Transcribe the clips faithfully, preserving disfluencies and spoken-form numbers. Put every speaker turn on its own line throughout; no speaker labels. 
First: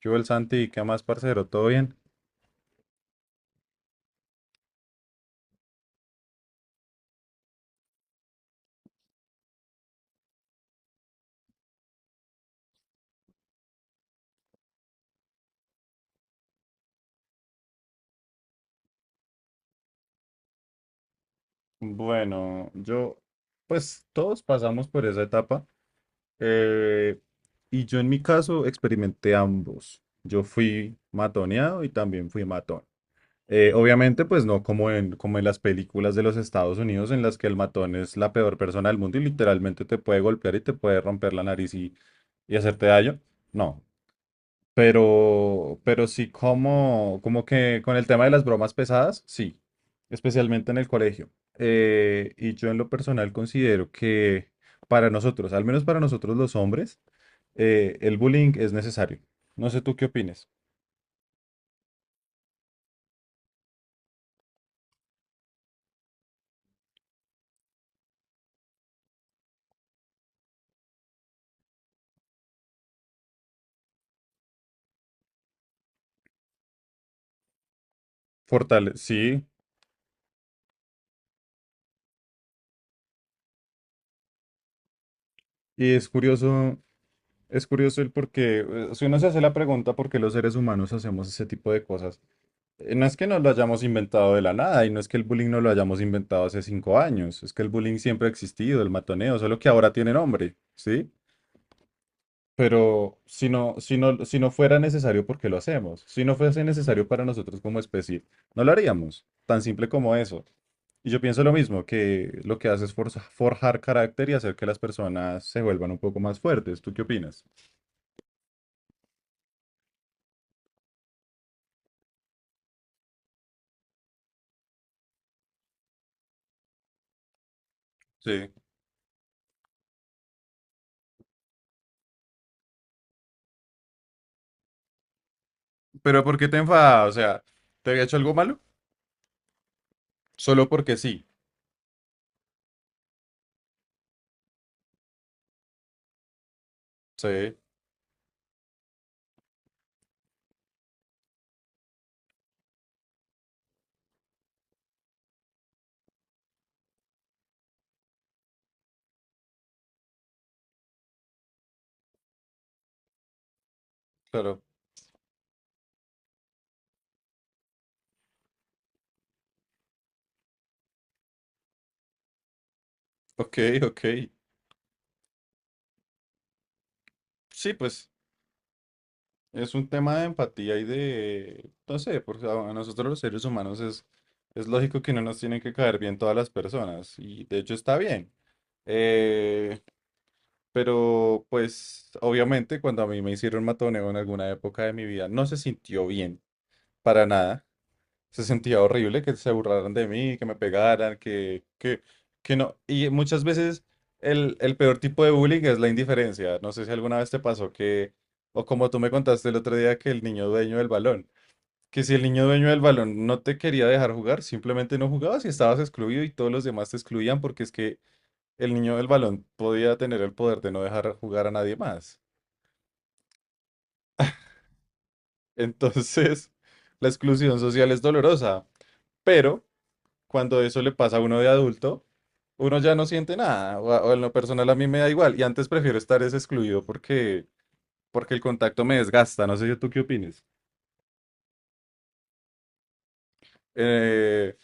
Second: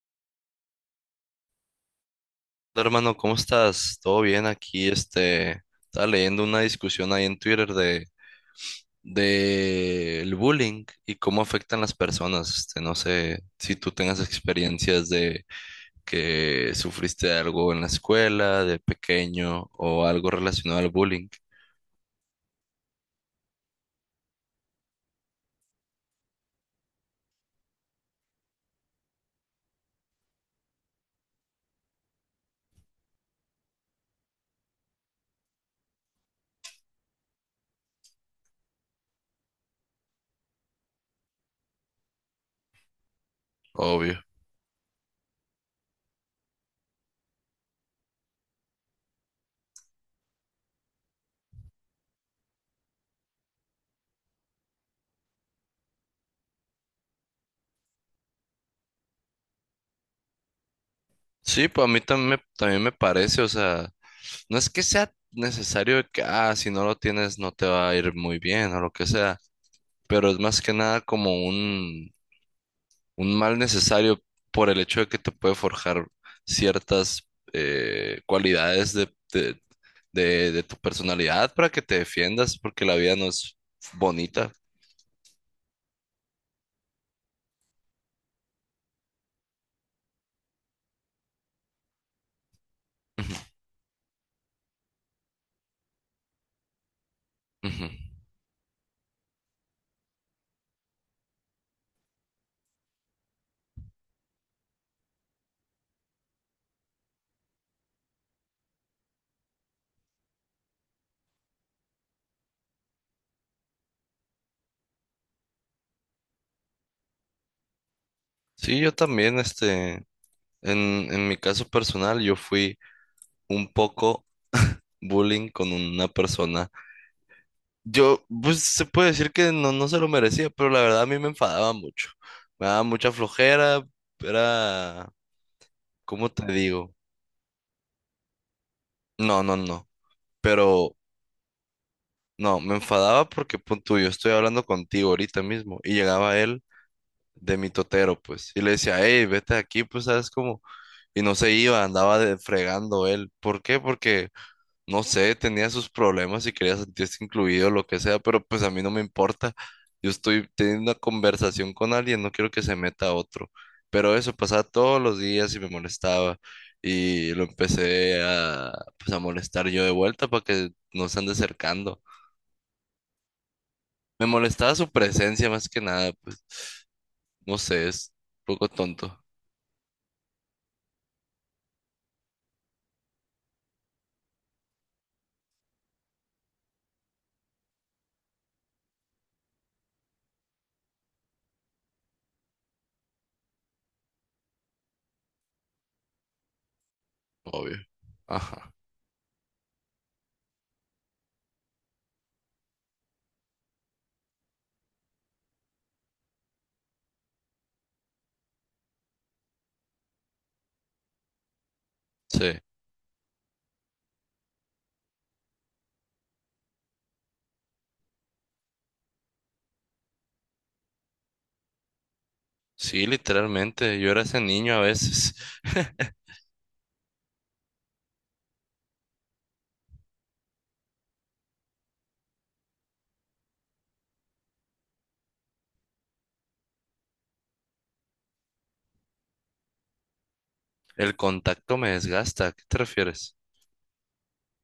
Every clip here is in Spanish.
¿Qué hubo el Santi? ¿Qué más, parcero? ¿Todo bien?
Hola, Hermano, ¿cómo estás? ¿Todo bien aquí? Este, estaba leyendo una discusión ahí en Twitter de, de el bullying y cómo afectan las personas. Este, no sé si tú tengas experiencias de que sufriste algo en la escuela, de pequeño, o algo relacionado al bullying,
Bueno, yo, pues todos pasamos por esa etapa. Eh, y yo en mi caso experimenté ambos. Yo fui matoneado y también fui matón. Eh, obviamente, pues no como en, como en las películas de los Estados Unidos en las que el matón es la peor persona del mundo y literalmente te puede golpear y te puede romper la nariz y, y hacerte daño. No,
obvio.
pero, pero sí como, como que con el tema de las bromas pesadas, sí, especialmente en el colegio. Eh, y yo en lo personal considero que para nosotros, al menos para nosotros los hombres, eh, el bullying es necesario. No sé tú qué opines.
Sí, pues a mí también me, también me parece, o sea, no es que sea necesario de que, ah, si no lo tienes no te va a ir muy bien o lo que sea, pero es más que nada como un un mal necesario por el hecho de que te puede forjar ciertas eh,
Fortale,
cualidades de,
sí.
de- de- de tu personalidad para que te defiendas, porque la vida no es bonita.
Y es curioso, es curioso el por qué, eh, si uno se hace la pregunta por qué los seres humanos hacemos ese tipo de cosas, eh, no es que
Ujú,
nos lo hayamos inventado de la nada y no es que el bullying no lo hayamos inventado hace cinco años, es que el
ujú.
bullying siempre ha existido, el matoneo, solo que ahora tiene nombre, ¿sí? Pero si no, si no, si no fuera necesario, ¿por qué lo hacemos? Si no fuese necesario para nosotros como especie, no lo haríamos. Tan simple como eso. Y yo pienso lo mismo, que lo que hace es forza- forjar carácter y hacer que las personas se vuelvan un poco más fuertes. ¿Tú qué opinas?
Sí, yo también, este, en, en mi caso personal, yo fui un poco bullying con una persona. Yo,
Sí.
pues se puede decir que no, no se lo merecía, pero la verdad a mí me enfadaba mucho. Me daba mucha flojera, era,
Pero
¿cómo
¿por
te
qué te
digo?
enfadas? O sea, ¿te había hecho algo malo?
No, no, no.
Solo
Pero
porque sí.
no, me enfadaba porque, punto, yo estoy hablando contigo ahorita mismo. Y llegaba él
Sí,
de mi totero, pues. Y le decía, hey, vete de aquí, pues, ¿sabes cómo? Y no se iba, andaba de- fregando él. ¿Por qué? Porque, no sé, tenía sus problemas y quería sentirse incluido, lo que sea, pero pues a mí no me importa. Yo estoy teniendo una conversación con alguien, no quiero que se meta otro. Pero eso
claro.
pasaba todos los días y me molestaba. Y lo empecé a, pues, a molestar yo de vuelta para que no se ande acercando.
Ok, ok.
Me molestaba su presencia más que nada, pues no
Sí,
sé,
pues
es un poco tonto,
es un tema de empatía y de, no sé, porque a a nosotros los seres humanos es, es lógico que no nos tienen que caer bien todas las personas. Y de hecho está bien. Eh, Pero pues obviamente cuando a mí me hicieron matoneo en alguna época de mi vida no se sintió bien para nada.
obvio.
Se
Ajá,
sentía horrible que se burlaran de mí, que me pegaran, que, que, que no. Y muchas veces el, el peor tipo de bullying es la indiferencia. No sé si alguna vez te pasó que, o como tú me contaste el otro día, que el niño dueño del balón, que si el niño
sí,
dueño del balón no te quería dejar jugar, simplemente no jugabas y estabas excluido y todos los demás te excluían porque es que el niño del balón podía tener el poder de no dejar jugar a nadie más.
sí, literalmente, yo era ese niño a veces.
Entonces, la exclusión social es dolorosa, pero cuando eso le pasa a uno de adulto, uno ya no siente nada, o, a- o en lo personal a mí me da igual, y antes prefiero estar es excluido porque, porque el contacto me desgasta, no sé yo tú qué opines.
El contacto me desgasta, ¿a qué te refieres?
Eh,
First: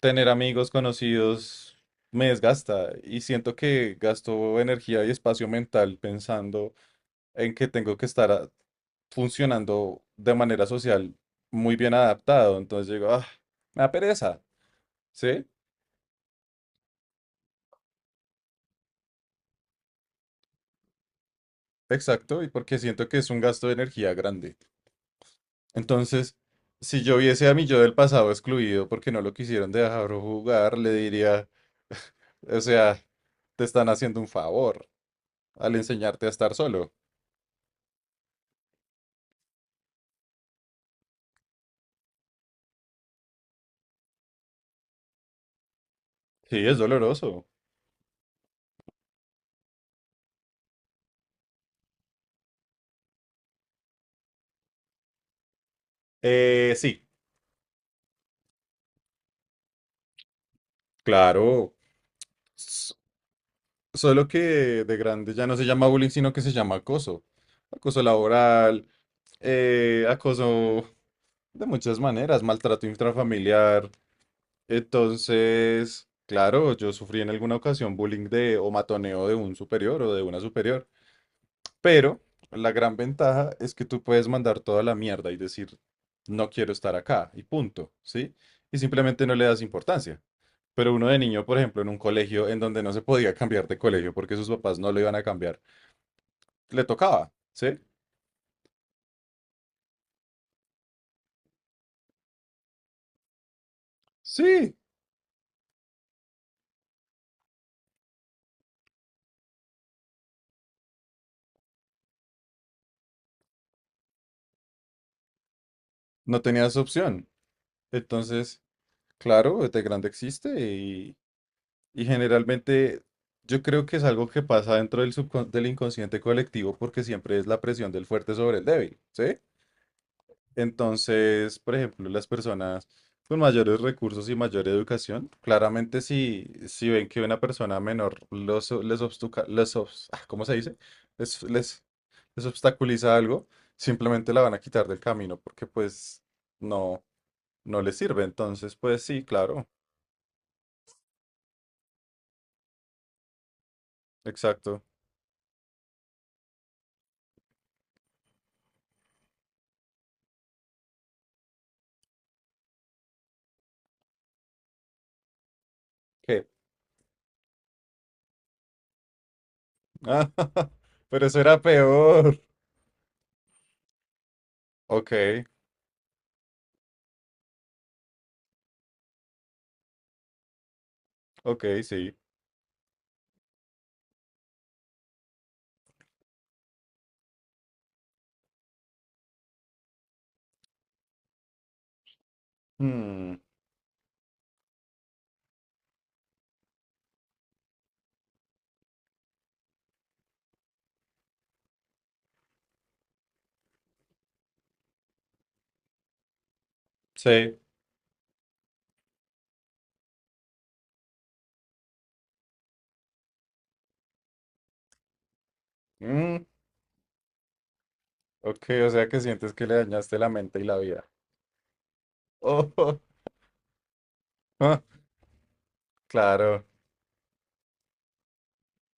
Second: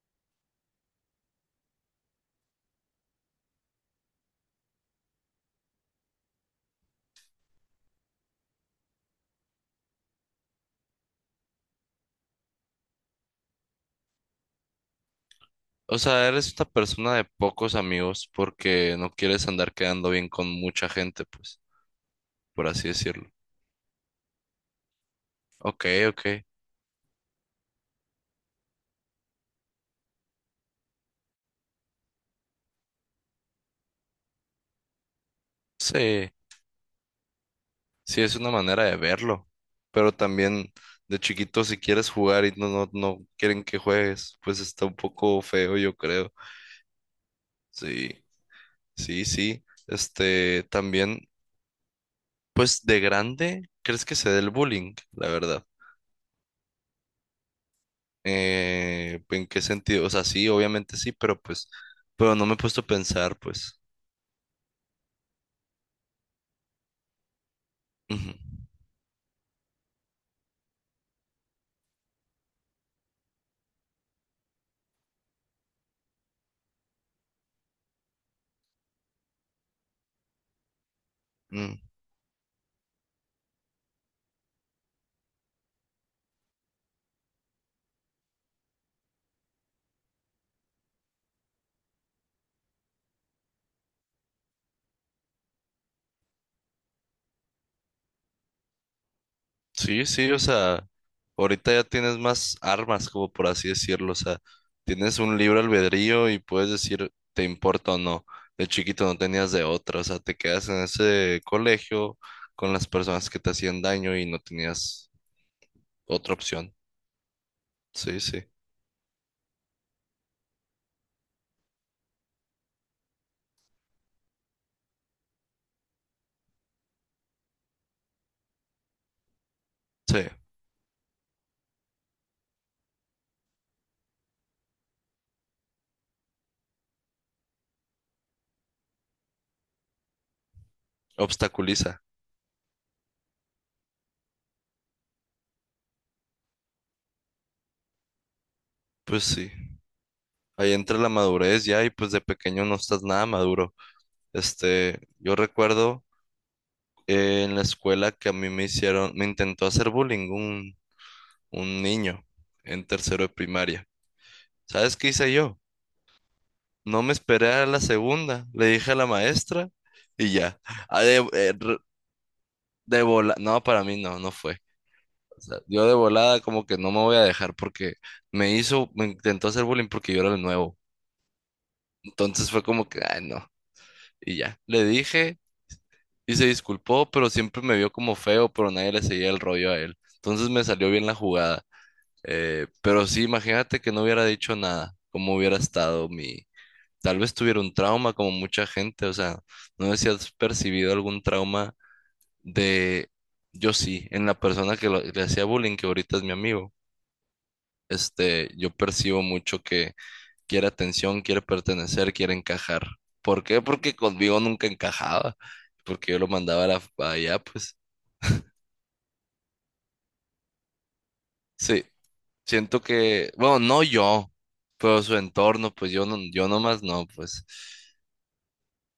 tener amigos conocidos me desgasta y siento que gasto energía y espacio mental pensando en que tengo que estar a- funcionando de manera social muy bien adaptado. Entonces digo, ah, me da pereza. Sí,
O sea, eres una persona de pocos amigos porque no quieres andar quedando bien con mucha gente, pues,
exacto, y
por
porque
así
siento que es
decirlo.
un gasto de energía grande.
Ok,
Entonces,
ok,
si yo viese a mi yo del pasado excluido porque no lo quisieron dejar jugar, le diría, o sea, te están haciendo un favor al enseñarte
sí.
a estar solo.
Sí, es una manera de verlo, pero también de chiquito si quieres jugar y no, no, no quieren que juegues, pues está un poco feo, yo creo.
Sí, es doloroso.
Sí, sí, sí. Este, también, pues de grande, ¿crees que se dé el bullying? La verdad.
Eh, sí,
Eh, ¿en qué sentido? O sea, sí, obviamente sí, pero pues,
claro.
pero no me he puesto a pensar, pues.
Solo que de grande ya no se llama bullying, sino que se llama acoso. Acoso
Ujú.
laboral, eh, acoso de muchas maneras, maltrato intrafamiliar. Entonces, claro, yo sufrí en alguna ocasión bullying de o matoneo de un superior o de una superior,
Mm.
pero la gran ventaja es que tú puedes mandar toda la mierda y decir, no quiero estar acá y punto, ¿sí? Y simplemente no le das importancia. Pero uno de niño, por ejemplo, en un colegio en donde no se podía cambiar de colegio porque sus papás no lo iban a cambiar le tocaba, ¿sí?
Sí, sí, o sea, ahorita ya tienes más armas, como por así decirlo, o sea,
Sí,
tienes un libre albedrío y puedes decir te importa o no. De chiquito no tenías de otra, o sea, te quedas en ese colegio con las personas que te hacían daño y no tenías otra
no
opción.
tenías opción.
Sí, sí,
Entonces, claro, este grande existe y, y generalmente yo creo que es algo que pasa dentro del, subcon- del inconsciente colectivo porque siempre es la presión del fuerte sobre el débil, ¿sí?
sí,
Entonces, por ejemplo, las personas con mayores recursos y mayor educación, claramente si, si ven que una persona menor los, les, obstuca- les obs- ah, ¿cómo se dice? Les, les,
obstaculiza.
les obstaculiza algo, simplemente la van a quitar del camino porque pues no, no les sirve. Entonces, pues sí,
Pues sí,
claro,
ahí entra la madurez ya y pues de pequeño no estás nada maduro.
exacto.
Este, yo recuerdo eh, en la escuela que a mí me hicieron, me intentó hacer bullying un niño en tercero de primaria. ¿Sabes qué hice yo?
¿Qué?
No me esperé a la segunda, le dije a la maestra
Ah,
y ya. Ah, de,
pero eso
eh,
era
re-
peor.
de vola- No, para mí no, no fue.
Ok,
O sea, yo de volada como que no me voy a dejar porque me hizo, me intentó hacer bullying porque yo era el nuevo.
ok, sí.
Entonces fue como que, ay, no. Y ya, le dije y se disculpó, pero siempre me vio como feo, pero nadie le seguía el rollo a él. Entonces me salió bien la jugada. Eh, pero sí,
Mm,
imagínate que no hubiera dicho nada, cómo hubiera estado mi, tal vez tuviera un trauma como mucha gente, o sea, no sé si has percibido algún trauma de, yo sí, en la persona que lo- le hacía bullying, que ahorita es mi amigo,
sí.
este, yo percibo mucho que quiere atención, quiere pertenecer, quiere encajar. ¿Por qué? Porque conmigo nunca encajaba, porque yo lo
Mm,
mandaba a la- a allá, pues,
ok, o sea que sientes que le dañaste la mente y la vida.
sí, siento
Oh,
que, bueno, no yo,
ah,
pero su entorno, pues yo no, yo
claro,
nomás no, pues.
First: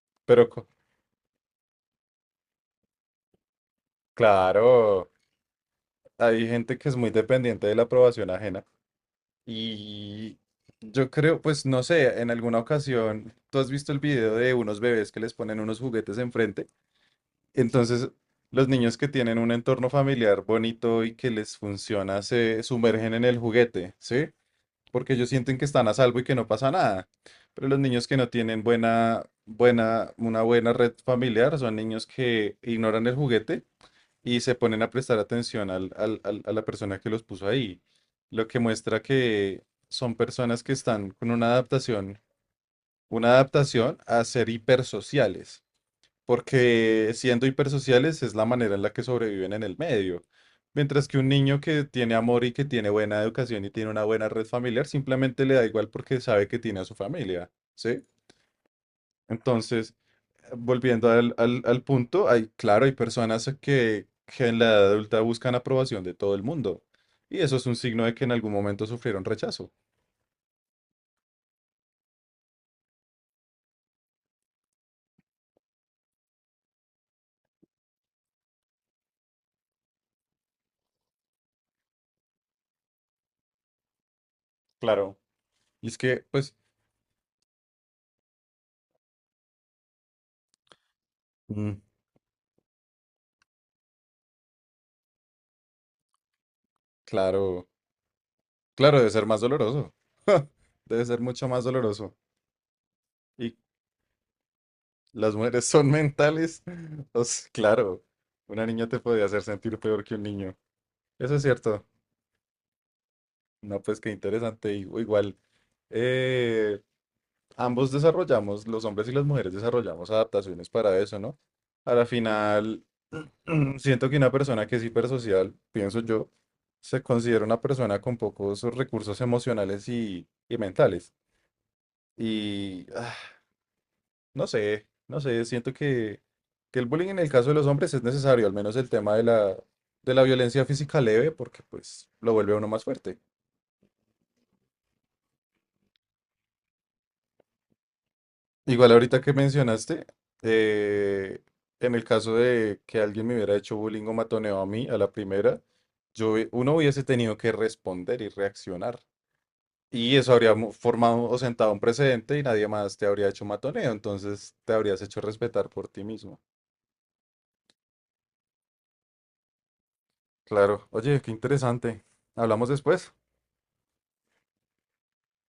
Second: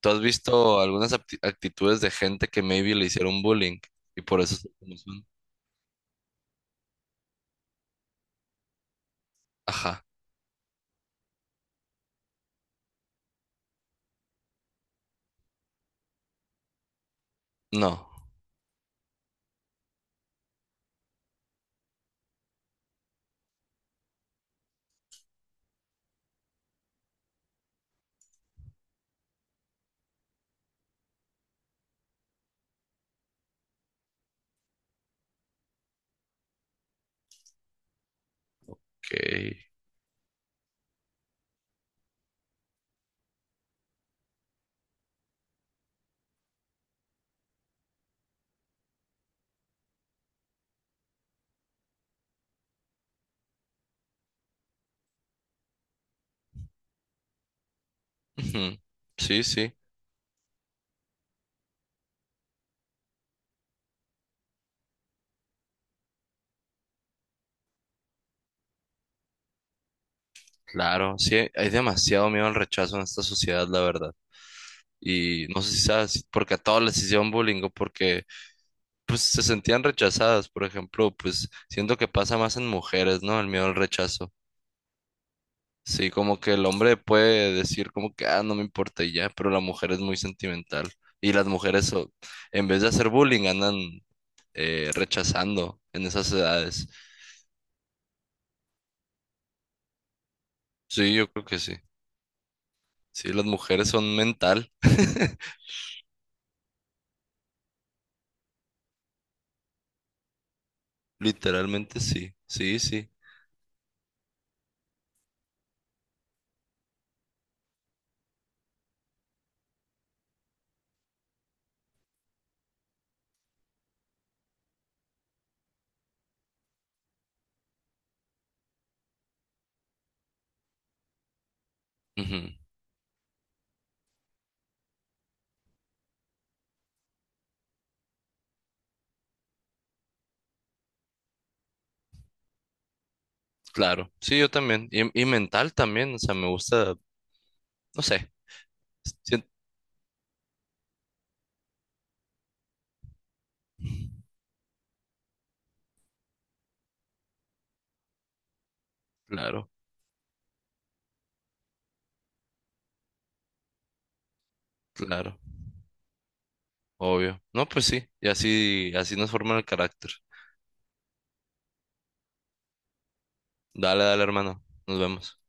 ¿Tú has
pero co-
visto algunas apti- actitudes de gente que maybe le hicieron bullying y por eso son como
claro,
son?
hay gente que es muy dependiente de la aprobación ajena
Ajá,
y yo creo, pues no sé, en alguna ocasión, tú has visto el video de unos bebés que les ponen unos juguetes enfrente,
no.
entonces los niños que tienen un entorno familiar bonito y que les funciona se sumergen en el juguete, ¿sí? Porque ellos sienten que están a salvo y que no pasa nada. Pero los niños que no tienen buena, buena, una buena red familiar son niños que ignoran el juguete y se ponen a prestar atención al- al- al- a la persona que los puso ahí. Lo que muestra
Ok.
que son personas que están con una adaptación, una adaptación a ser hipersociales porque siendo hipersociales es la manera en la que sobreviven en el medio. Mientras que un niño que tiene amor y que tiene buena educación y tiene una buena red familiar, simplemente le da igual porque sabe que tiene a su familia, ¿sí?
Ujú. Sí, sí,
Entonces, volviendo al, al- al punto, hay, claro, hay personas que, que en la edad adulta buscan aprobación de todo el mundo. Y eso es un signo de que en algún momento sufrieron rechazo.
claro. Sí, hay demasiado miedo al rechazo en esta sociedad, la verdad. Y no sé si sabes, si porque a todos les hicieron bullying o porque pues se sentían rechazadas, por ejemplo, pues siento que pasa más en mujeres, ¿no? El miedo al rechazo.
Claro. Y es
Sí,
que,
como que
pues,
el hombre puede decir como que, ah, no me importa y ya, pero la mujer es muy sentimental. Y las
mm,
mujeres, o- en vez de hacer bullying, andan eh, rechazando en esas edades.
claro, claro, debe ser más doloroso. Debe
Sí,
ser
yo creo
mucho
que
más
sí.
doloroso.
Sí, las
y
mujeres son mental.
Las mujeres son mentales. O sea, claro, una niña te podía hacer sentir peor que un niño. Eso es cierto.
Literalmente sí, sí, sí.
No, pues qué interesante. y- Igual, eh, ambos desarrollamos, los hombres y las mujeres desarrollamos adaptaciones para eso, ¿no? A la final, siento que una persona que es hipersocial, pienso yo, se considera una persona con pocos recursos emocionales y, y mentales.
Ujú,
Y ah, No sé, no sé, siento que, que el bullying en el caso de los hombres es necesario, al menos el tema de la, de la violencia física leve, porque pues lo vuelve a uno más fuerte.
claro, sí, yo también. Y, y mental también, o sea, me gusta, no sé.
Igual ahorita que
sien-
mencionaste, eh, en el caso de que alguien me hubiera hecho bullying o matoneo a mí a la primera, yo, hubie- uno hubiese tenido que responder y reaccionar.
Claro,
Y eso habría mo- formado o sentado un precedente y nadie más te habría hecho matoneo, entonces te habrías hecho
claro,
respetar por ti mismo.
obvio. No, pues sí, y así, así nos forman el carácter.
Claro, oye, qué interesante. Hablamos después.
Dale, dale, hermano. Nos vemos.